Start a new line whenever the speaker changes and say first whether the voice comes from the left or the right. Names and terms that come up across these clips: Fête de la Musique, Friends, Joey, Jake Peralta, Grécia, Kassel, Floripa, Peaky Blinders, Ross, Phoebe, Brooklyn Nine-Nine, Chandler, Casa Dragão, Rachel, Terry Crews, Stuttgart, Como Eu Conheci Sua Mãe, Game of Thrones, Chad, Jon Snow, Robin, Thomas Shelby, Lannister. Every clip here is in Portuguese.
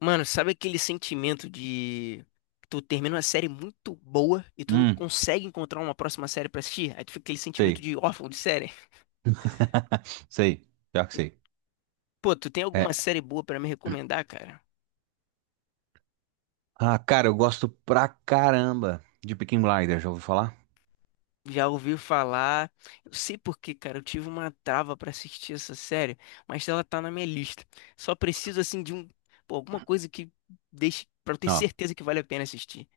left: Mano, sabe aquele sentimento de tu termina uma série muito boa e tu não
right: Hum,
left: consegue encontrar uma próxima série pra assistir? Aí tu fica aquele sentimento
right: sei.
left: de órfão de série.
right: Sei. Pior que
left: E,
right: sei.
left: Pô, tu tem alguma
right: É.
left: série boa pra me recomendar, cara?
right: Ah, cara, eu gosto pra caramba de Peaky Blinders, já ouviu falar?
left: Já ouvi falar. Eu sei por quê, cara. Eu tive uma trava pra assistir essa série, mas ela tá na minha lista. Só preciso assim pô, alguma coisa que deixe pra eu ter
right: Ó,
left: certeza que vale a pena assistir.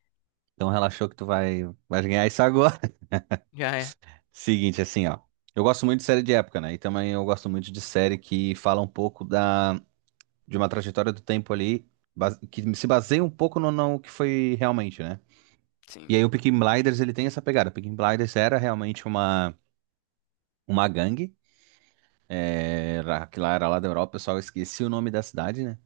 right: então relaxou que tu vai ganhar isso agora.
left: Já é.
right: Seguinte, assim, ó. Eu gosto muito de série de época, né? E também eu gosto muito de série que fala um pouco de uma trajetória do tempo ali, que se baseia um pouco no que foi realmente, né?
left: Sim.
right: E aí o Peaky Blinders, ele tem essa pegada. O Peaky Blinders era realmente uma gangue, que lá era lá da Europa, o pessoal esquecia o nome da cidade, né?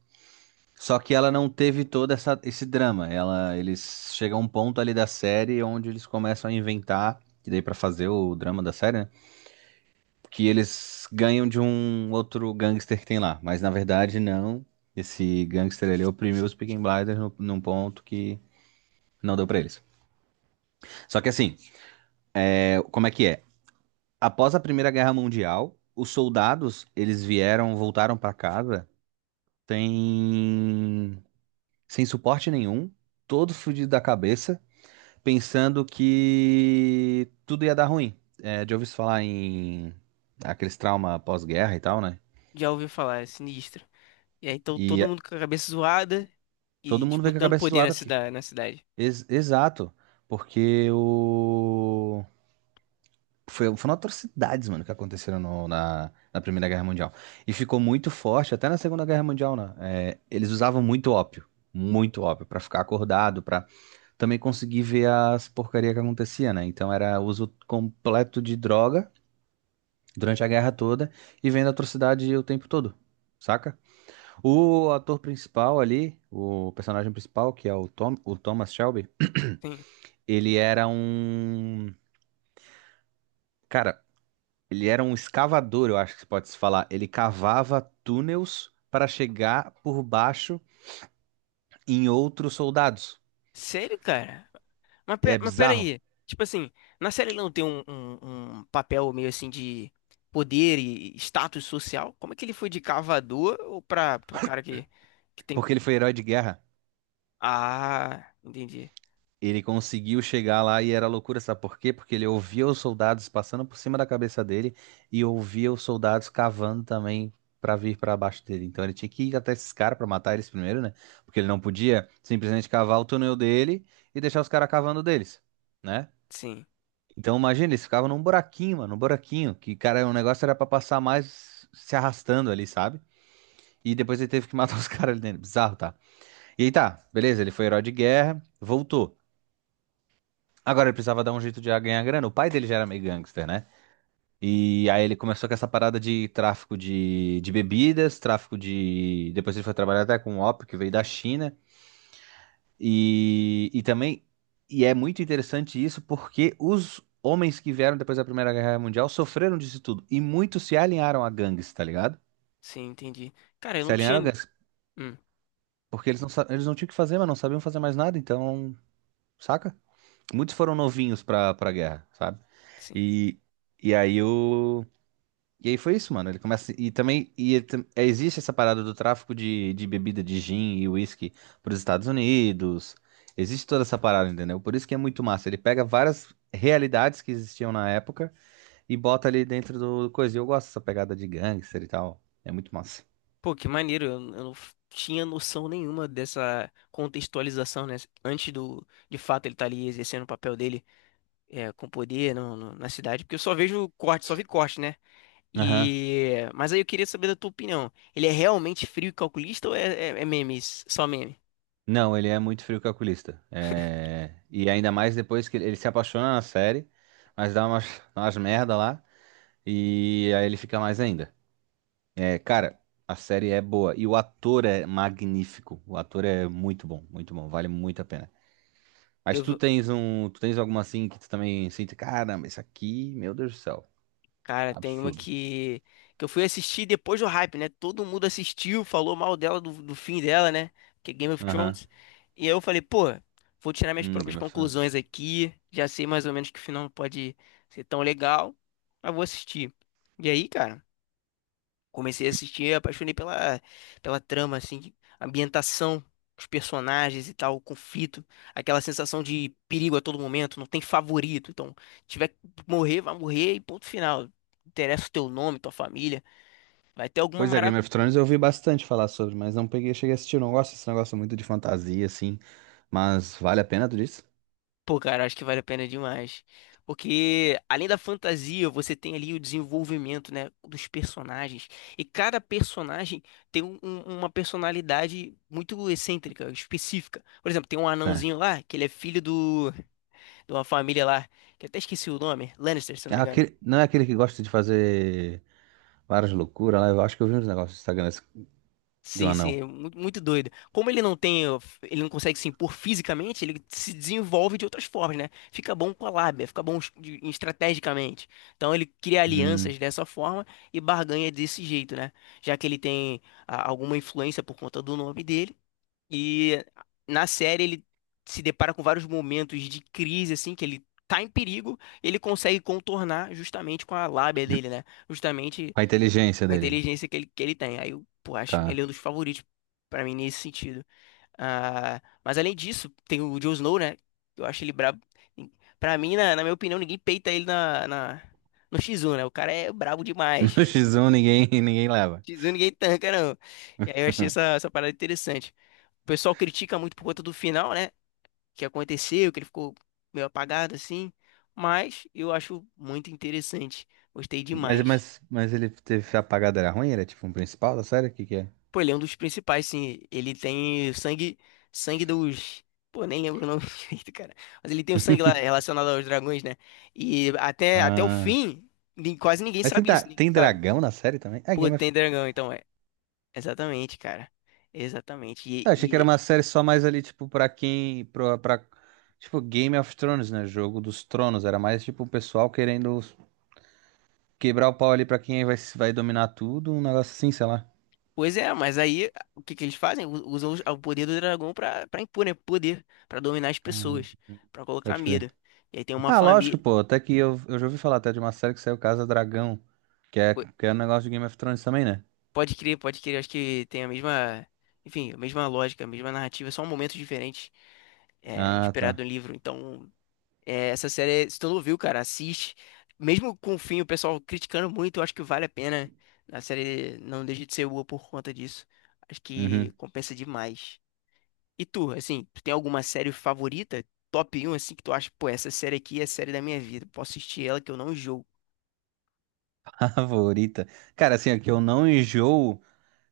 right: Só que ela não teve todo essa, esse drama. Eles chegam a um ponto ali da série onde eles começam a inventar, e daí pra fazer o drama da série, né? Que eles ganham de um outro gangster que tem lá. Mas na verdade, não. Esse gangster ele oprimiu os Peaky Blinders num ponto que não deu pra eles. Só que assim, como é que é? Após a Primeira Guerra Mundial, os soldados, eles vieram, voltaram pra casa sem, sem suporte nenhum, todo fudido da cabeça pensando que tudo ia dar ruim. É, já ouvi se falar em aqueles trauma pós-guerra e tal, né?
left: Já ouvi falar, é sinistra. E aí, então,
right: E
left: todo
right: é,
left: mundo com a cabeça zoada e
right: todo mundo veio com a
left: disputando
right: cabeça
left: poder na
right: zoada aqui.
left: cidade, na cidade.
right: Exato, porque foram atrocidades, mano, que aconteceram na Primeira Guerra Mundial. E ficou muito forte, até na Segunda Guerra Mundial, né? É, eles usavam muito ópio, pra ficar acordado, pra também conseguir ver as porcaria que acontecia, né? Então era uso completo de droga durante a guerra toda e vendo atrocidade o tempo todo, saca? O ator principal ali, o personagem principal, que é o Tom, o Thomas Shelby,
left: Sim.
right: ele era um, cara, ele era um escavador, eu acho que pode se falar. Ele cavava túneis para chegar por baixo em outros soldados.
left: Sério, cara? Mas,
right: É bizarro,
left: peraí. Tipo assim, na série não tem um papel meio assim de poder e status social? Como é que ele foi de cavador ou pra, pra um cara que tem.
right: porque ele foi herói de guerra.
left: Ah, entendi.
right: Ele conseguiu chegar lá e era loucura, sabe por quê? Porque ele ouvia os soldados passando por cima da cabeça dele e ouvia os soldados cavando também pra vir pra baixo dele. Então ele tinha que ir até esses caras pra matar eles primeiro, né? Porque ele não podia simplesmente cavar o túnel dele e deixar os caras cavando deles, né?
left: Sim,
right: Então imagina, eles ficavam num buraquinho, mano, num buraquinho, que cara, o negócio era pra passar mais se arrastando ali, sabe? E depois ele teve que matar os caras ali dentro. Bizarro, tá? E aí tá, beleza, ele foi herói de guerra, voltou. Agora ele precisava dar um jeito de ganhar grana. O pai dele já era meio gangster, né? E aí ele começou com essa parada de tráfico de bebidas, tráfico de. Depois ele foi trabalhar até com o ópio, que veio da China. E também. E é muito interessante isso porque os homens que vieram depois da Primeira Guerra Mundial sofreram disso tudo. E muitos se alinharam a gangues, tá ligado?
left: sim, entendi. Cara, eu
right: Se
left: não
right: alinharam a
left: tinha.
right: gangues.
left: Hum,
right: Porque eles não tinham o que fazer, mas não sabiam fazer mais nada, então. Saca? Muitos foram novinhos pra guerra, sabe?
left: sim.
right: E, e aí o. E aí foi isso, mano. Ele começa. E também. Existe essa parada do tráfico de bebida de gin e whisky para os Estados Unidos. Existe toda essa parada, entendeu? Por isso que é muito massa. Ele pega várias realidades que existiam na época e bota ali dentro do coisa. E eu gosto dessa pegada de gangster e tal. É muito massa.
left: Pô, que maneiro, eu não tinha noção nenhuma dessa contextualização, né? Antes de fato, ele tá ali exercendo o papel dele é, com poder na cidade, porque eu só vejo corte, só vi corte, né?
right: Aham.
left: E... Mas aí eu queria saber da tua opinião. Ele é realmente frio e calculista memes, só meme?
right: Não, ele é muito frio calculista. É. E ainda mais depois que ele se apaixona na série, mas dá umas, umas merda lá. E aí ele fica mais ainda. É, cara, a série é boa e o ator é magnífico. O ator é muito bom, vale muito a pena. Mas tu tens alguma assim que tu também sente, caramba, isso aqui, meu Deus do céu,
left: Cara, tem uma
right: absurdo.
left: que, que eu fui assistir depois do hype, né? Todo mundo assistiu, falou mal dela, do fim dela, né? Que é Game of
right: Aham.
left: Thrones. E aí eu falei, pô, vou tirar minhas próprias
right: Game of Thrones.
left: conclusões aqui. Já sei mais ou menos que o final não pode ser tão legal, mas vou assistir. E aí, cara? Comecei a assistir, apaixonei pela trama, assim, ambientação, os personagens e tal, o conflito, aquela sensação de perigo a todo momento, não tem favorito. Então, tiver que morrer, vai morrer e ponto final. Não interessa o teu nome, tua família. Vai ter alguma.
right: Pois é, Game of Thrones eu ouvi bastante falar sobre, mas não peguei, cheguei a assistir, eu não gosto desse negócio muito de fantasia assim, mas vale a pena tu disse?
left: Pô, cara, acho que vale a pena demais. Porque além da fantasia, você tem ali o desenvolvimento, né, dos personagens. E cada personagem tem uma personalidade muito excêntrica, específica. Por exemplo, tem um anãozinho
right: Certo.
left: lá, que ele é filho de uma família lá, que eu até esqueci o nome, Lannister, se eu não
right: É
left: me engano.
right: aquele, não é aquele que gosta de fazer várias loucuras lá, eu acho que eu vi uns negócios no Instagram de um
left: Sim, sim,
right: anão.
left: é muito doido. Como ele não tem, ele não consegue se impor fisicamente, ele se desenvolve de outras formas, né? Fica bom com a lábia, fica bom estrategicamente. Então ele cria
right: Hum.
left: alianças dessa forma e barganha desse jeito, né? Já que ele tem alguma influência por conta do nome dele. E na série ele se depara com vários momentos de crise, assim, que ele tá em perigo, ele consegue contornar justamente com a lábia dele, né? Justamente
right: A inteligência
left: com a
right: dele.
left: inteligência que ele tem. Aí eu, pô, acho ele
right: Tá.
left: é um dos favoritos pra mim nesse sentido. Ah, mas além disso, tem o Jon Snow, né? Eu acho ele brabo. Pra mim, na minha opinião, ninguém peita ele no X1, né? O cara é brabo demais.
right: No X1 ninguém, ninguém leva.
left: X1 ninguém tanca, não. E aí eu achei essa parada interessante. O pessoal critica muito por conta do final, né? Que aconteceu, que ele ficou meio apagado assim. Mas eu acho muito interessante. Gostei
right: Mas,
left: demais.
right: mas, mas ele teve apagado, era ruim? Era tipo um principal da série? O que que é?
left: Pô, ele é um dos principais, sim. Ele tem sangue, sangue dos. Pô, nem lembro o nome direito, cara. Mas ele tem o sangue lá relacionado aos dragões, né? E até o
right: Ah,
left: fim, quase ninguém
right: mas tem,
left: sabe isso,
right: dra-
left: ninguém
right: tem
left: sabe.
right: dragão na série também? Ah,
left: Pô,
right: Game of.
left: tem dragão, então é. Exatamente, cara. Exatamente.
right: Eu achei que era uma série só mais ali, tipo, pra quem. Tipo, Game of Thrones, né? Jogo dos Tronos. Era mais, tipo, o pessoal querendo quebrar o pau ali pra quem vai dominar tudo. Um negócio assim, sei lá.
left: Pois é, mas aí o que que eles fazem? Usam o poder do dragão pra impor, né? Poder, pra dominar as
right: Ah,
left: pessoas, pra colocar
right: pode crer.
left: medo. E aí tem uma
right: Ah,
left: família.
right: lógico, pô. Até que eu já ouvi falar até de uma série que saiu Casa Dragão. Que é um negócio de Game of Thrones também, né?
left: Pode crer, pode crer. Acho que tem enfim, a mesma lógica, a mesma narrativa, só um momento diferente, é,
right: Ah, tá.
left: inspirado no livro. Então, é, essa série, se tu não viu, cara, assiste. Mesmo com o fim, o pessoal criticando muito, eu acho que vale a pena. A série não deixa de ser boa por conta disso. Acho
right: Uhum.
left: que compensa demais. E tu, assim, tu tem alguma série favorita? Top um assim, que tu acha, pô, essa série aqui é a série da minha vida. Posso assistir ela que eu não jogo.
right: Favorita. Cara, assim, é que eu não enjoo,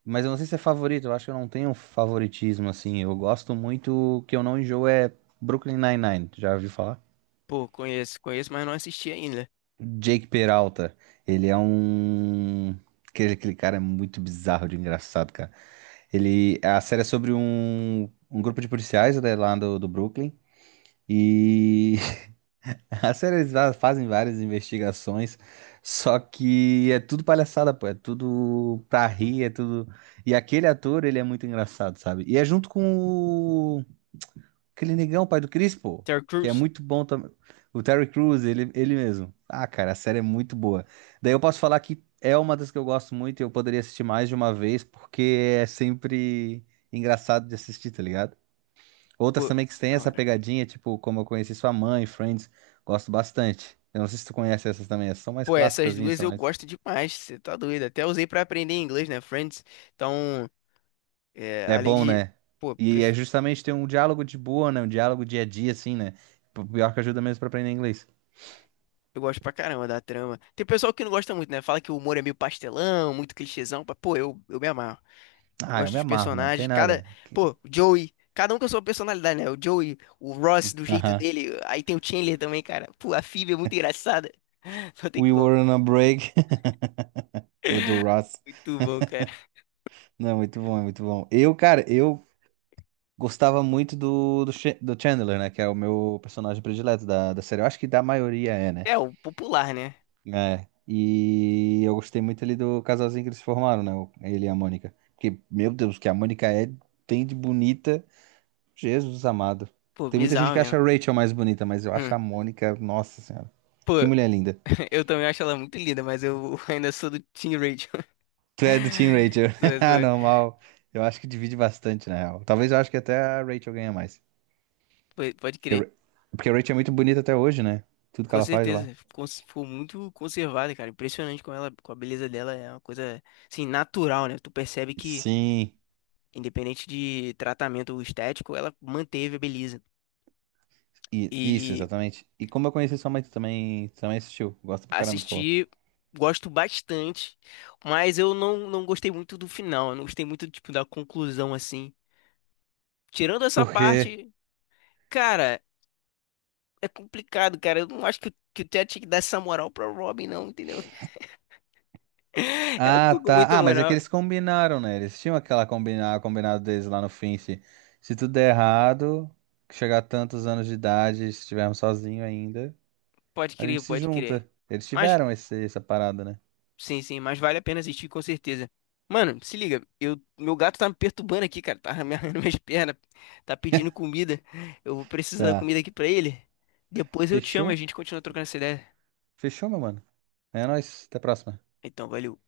right: mas eu não sei se é favorito, eu acho que eu não tenho favoritismo, assim. Eu gosto muito, que eu não enjoo é Brooklyn Nine-Nine, já ouviu falar?
left: Pô, conheço, conheço, mas não assisti ainda.
right: Jake Peralta, ele é um. Aquele cara é muito bizarro de engraçado, cara. Ele. A série é sobre um grupo de policiais né, lá do Brooklyn, e a série eles fazem várias investigações, só que é tudo palhaçada, pô, é tudo pra rir, é tudo. E aquele ator, ele é muito engraçado, sabe? E é junto com o... aquele negão, pai do Chris, pô,
left: Terry
right: que é
left: Crews,
right: muito bom também. O Terry Crews, ele mesmo. Ah, cara, a série é muito boa. Daí eu posso falar que é uma das que eu gosto muito e eu poderia assistir mais de uma vez, porque é sempre engraçado de assistir, tá ligado? Outras
left: pô,
right: também que têm
left: da
right: essa
left: hora.
right: pegadinha, tipo Como Eu Conheci Sua Mãe, Friends, gosto bastante. Eu não sei se tu conhece essas também, essas são mais
left: Pô, essas
right: clássicas,
left: duas
right: são
left: eu
right: mais.
left: gosto demais, você tá doido. Até usei pra aprender inglês, né, Friends? Então, é,
right: É
left: além
right: bom,
left: de.
right: né?
left: Pô,
right: E é justamente ter um diálogo de boa, né? Um diálogo dia a dia, assim, né? Pior que ajuda mesmo pra aprender inglês.
left: eu gosto pra caramba da trama. Tem pessoal que não gosta muito, né? Fala que o humor é meio pastelão, muito clichêzão. Mas, pô, eu me amarro.
right: Ah, eu
left: Gosto
right: me
left: dos
right: amarro, mano, não tem
left: personagens. Cada.
right: nada.
left: Pô, o Joey. Cada um com a sua personalidade, né? O Joey, o Ross do jeito
right: Aham.
left: dele. Aí tem o Chandler também, cara. Pô, a Phoebe é muito engraçada. Não tem
right: We
left: como.
right: were on a break, o do Ross.
left: Muito bom, cara.
right: Não, muito bom, é muito bom. Eu, cara, eu gostava muito do Chandler, né? Que é o meu personagem predileto da série. Eu acho que da maioria é, né?
left: É, o popular, né?
right: É, e eu gostei muito ali do casalzinho que eles formaram, né? Ele e a Mônica. Porque, meu Deus, o que a Mônica é, tem de bonita, Jesus amado.
left: Pô,
right: Tem muita gente
left: bizarro
right: que acha
left: mesmo.
right: a Rachel mais bonita, mas eu acho
left: Hum.
right: a Mônica, nossa senhora.
left: Pô.
right: Que mulher linda.
left: Eu também acho ela muito linda, mas eu ainda sou do Team Rachel.
right: Tu é do Team Rachel.
left: Sou-
right: Ah,
left: sou-
right: normal. Eu acho que divide bastante, na real. Talvez eu acho que até a Rachel ganha mais.
left: Pode
right: Porque, a
left: crer.
right: Ra- porque a Rachel é muito bonita até hoje, né? Tudo que
left: Com
right: ela faz lá.
left: certeza. Ficou muito conservada, cara. Impressionante com ela, com a beleza dela. É uma coisa, assim, natural, né? Tu percebe que,
right: Sim,
left: independente de tratamento estético, ela manteve a beleza.
right: isso,
left: E
right: exatamente. E como eu conheci sua mãe, tu também, assistiu. Gosta pra caramba, tu falou.
left: assistir, gosto bastante, mas eu não, não gostei muito do final. Eu não gostei muito, tipo, da conclusão, assim. Tirando essa
right: Porque
left: parte, cara. É complicado, cara. Eu não acho que o Chad tinha que dar essa moral pra Robin, não, entendeu? Ela
right: Ah,
left: ficou com muita
right: tá. Ah, mas é que
left: moral.
right: eles combinaram, né? Eles tinham aquela combinado deles lá no fim. Se tudo der errado, que chegar a tantos anos de idade, se estivermos sozinhos ainda,
left: Pode
right: a
left: crer,
right: gente se
left: pode crer.
right: junta. Eles
left: Mas,
right: tiveram essa parada, né?
left: sim, sim, mas vale a pena assistir com certeza. Mano, se liga, meu gato tá me perturbando aqui, cara. Tá amarrando minhas pernas, tá pedindo comida. Eu vou precisar da
right: Tá.
left: comida aqui pra ele. Depois eu te chamo e a
right: Fechou?
left: gente continua trocando essa ideia.
right: Fechou, meu mano. É nóis. Até a próxima.
left: Então, valeu.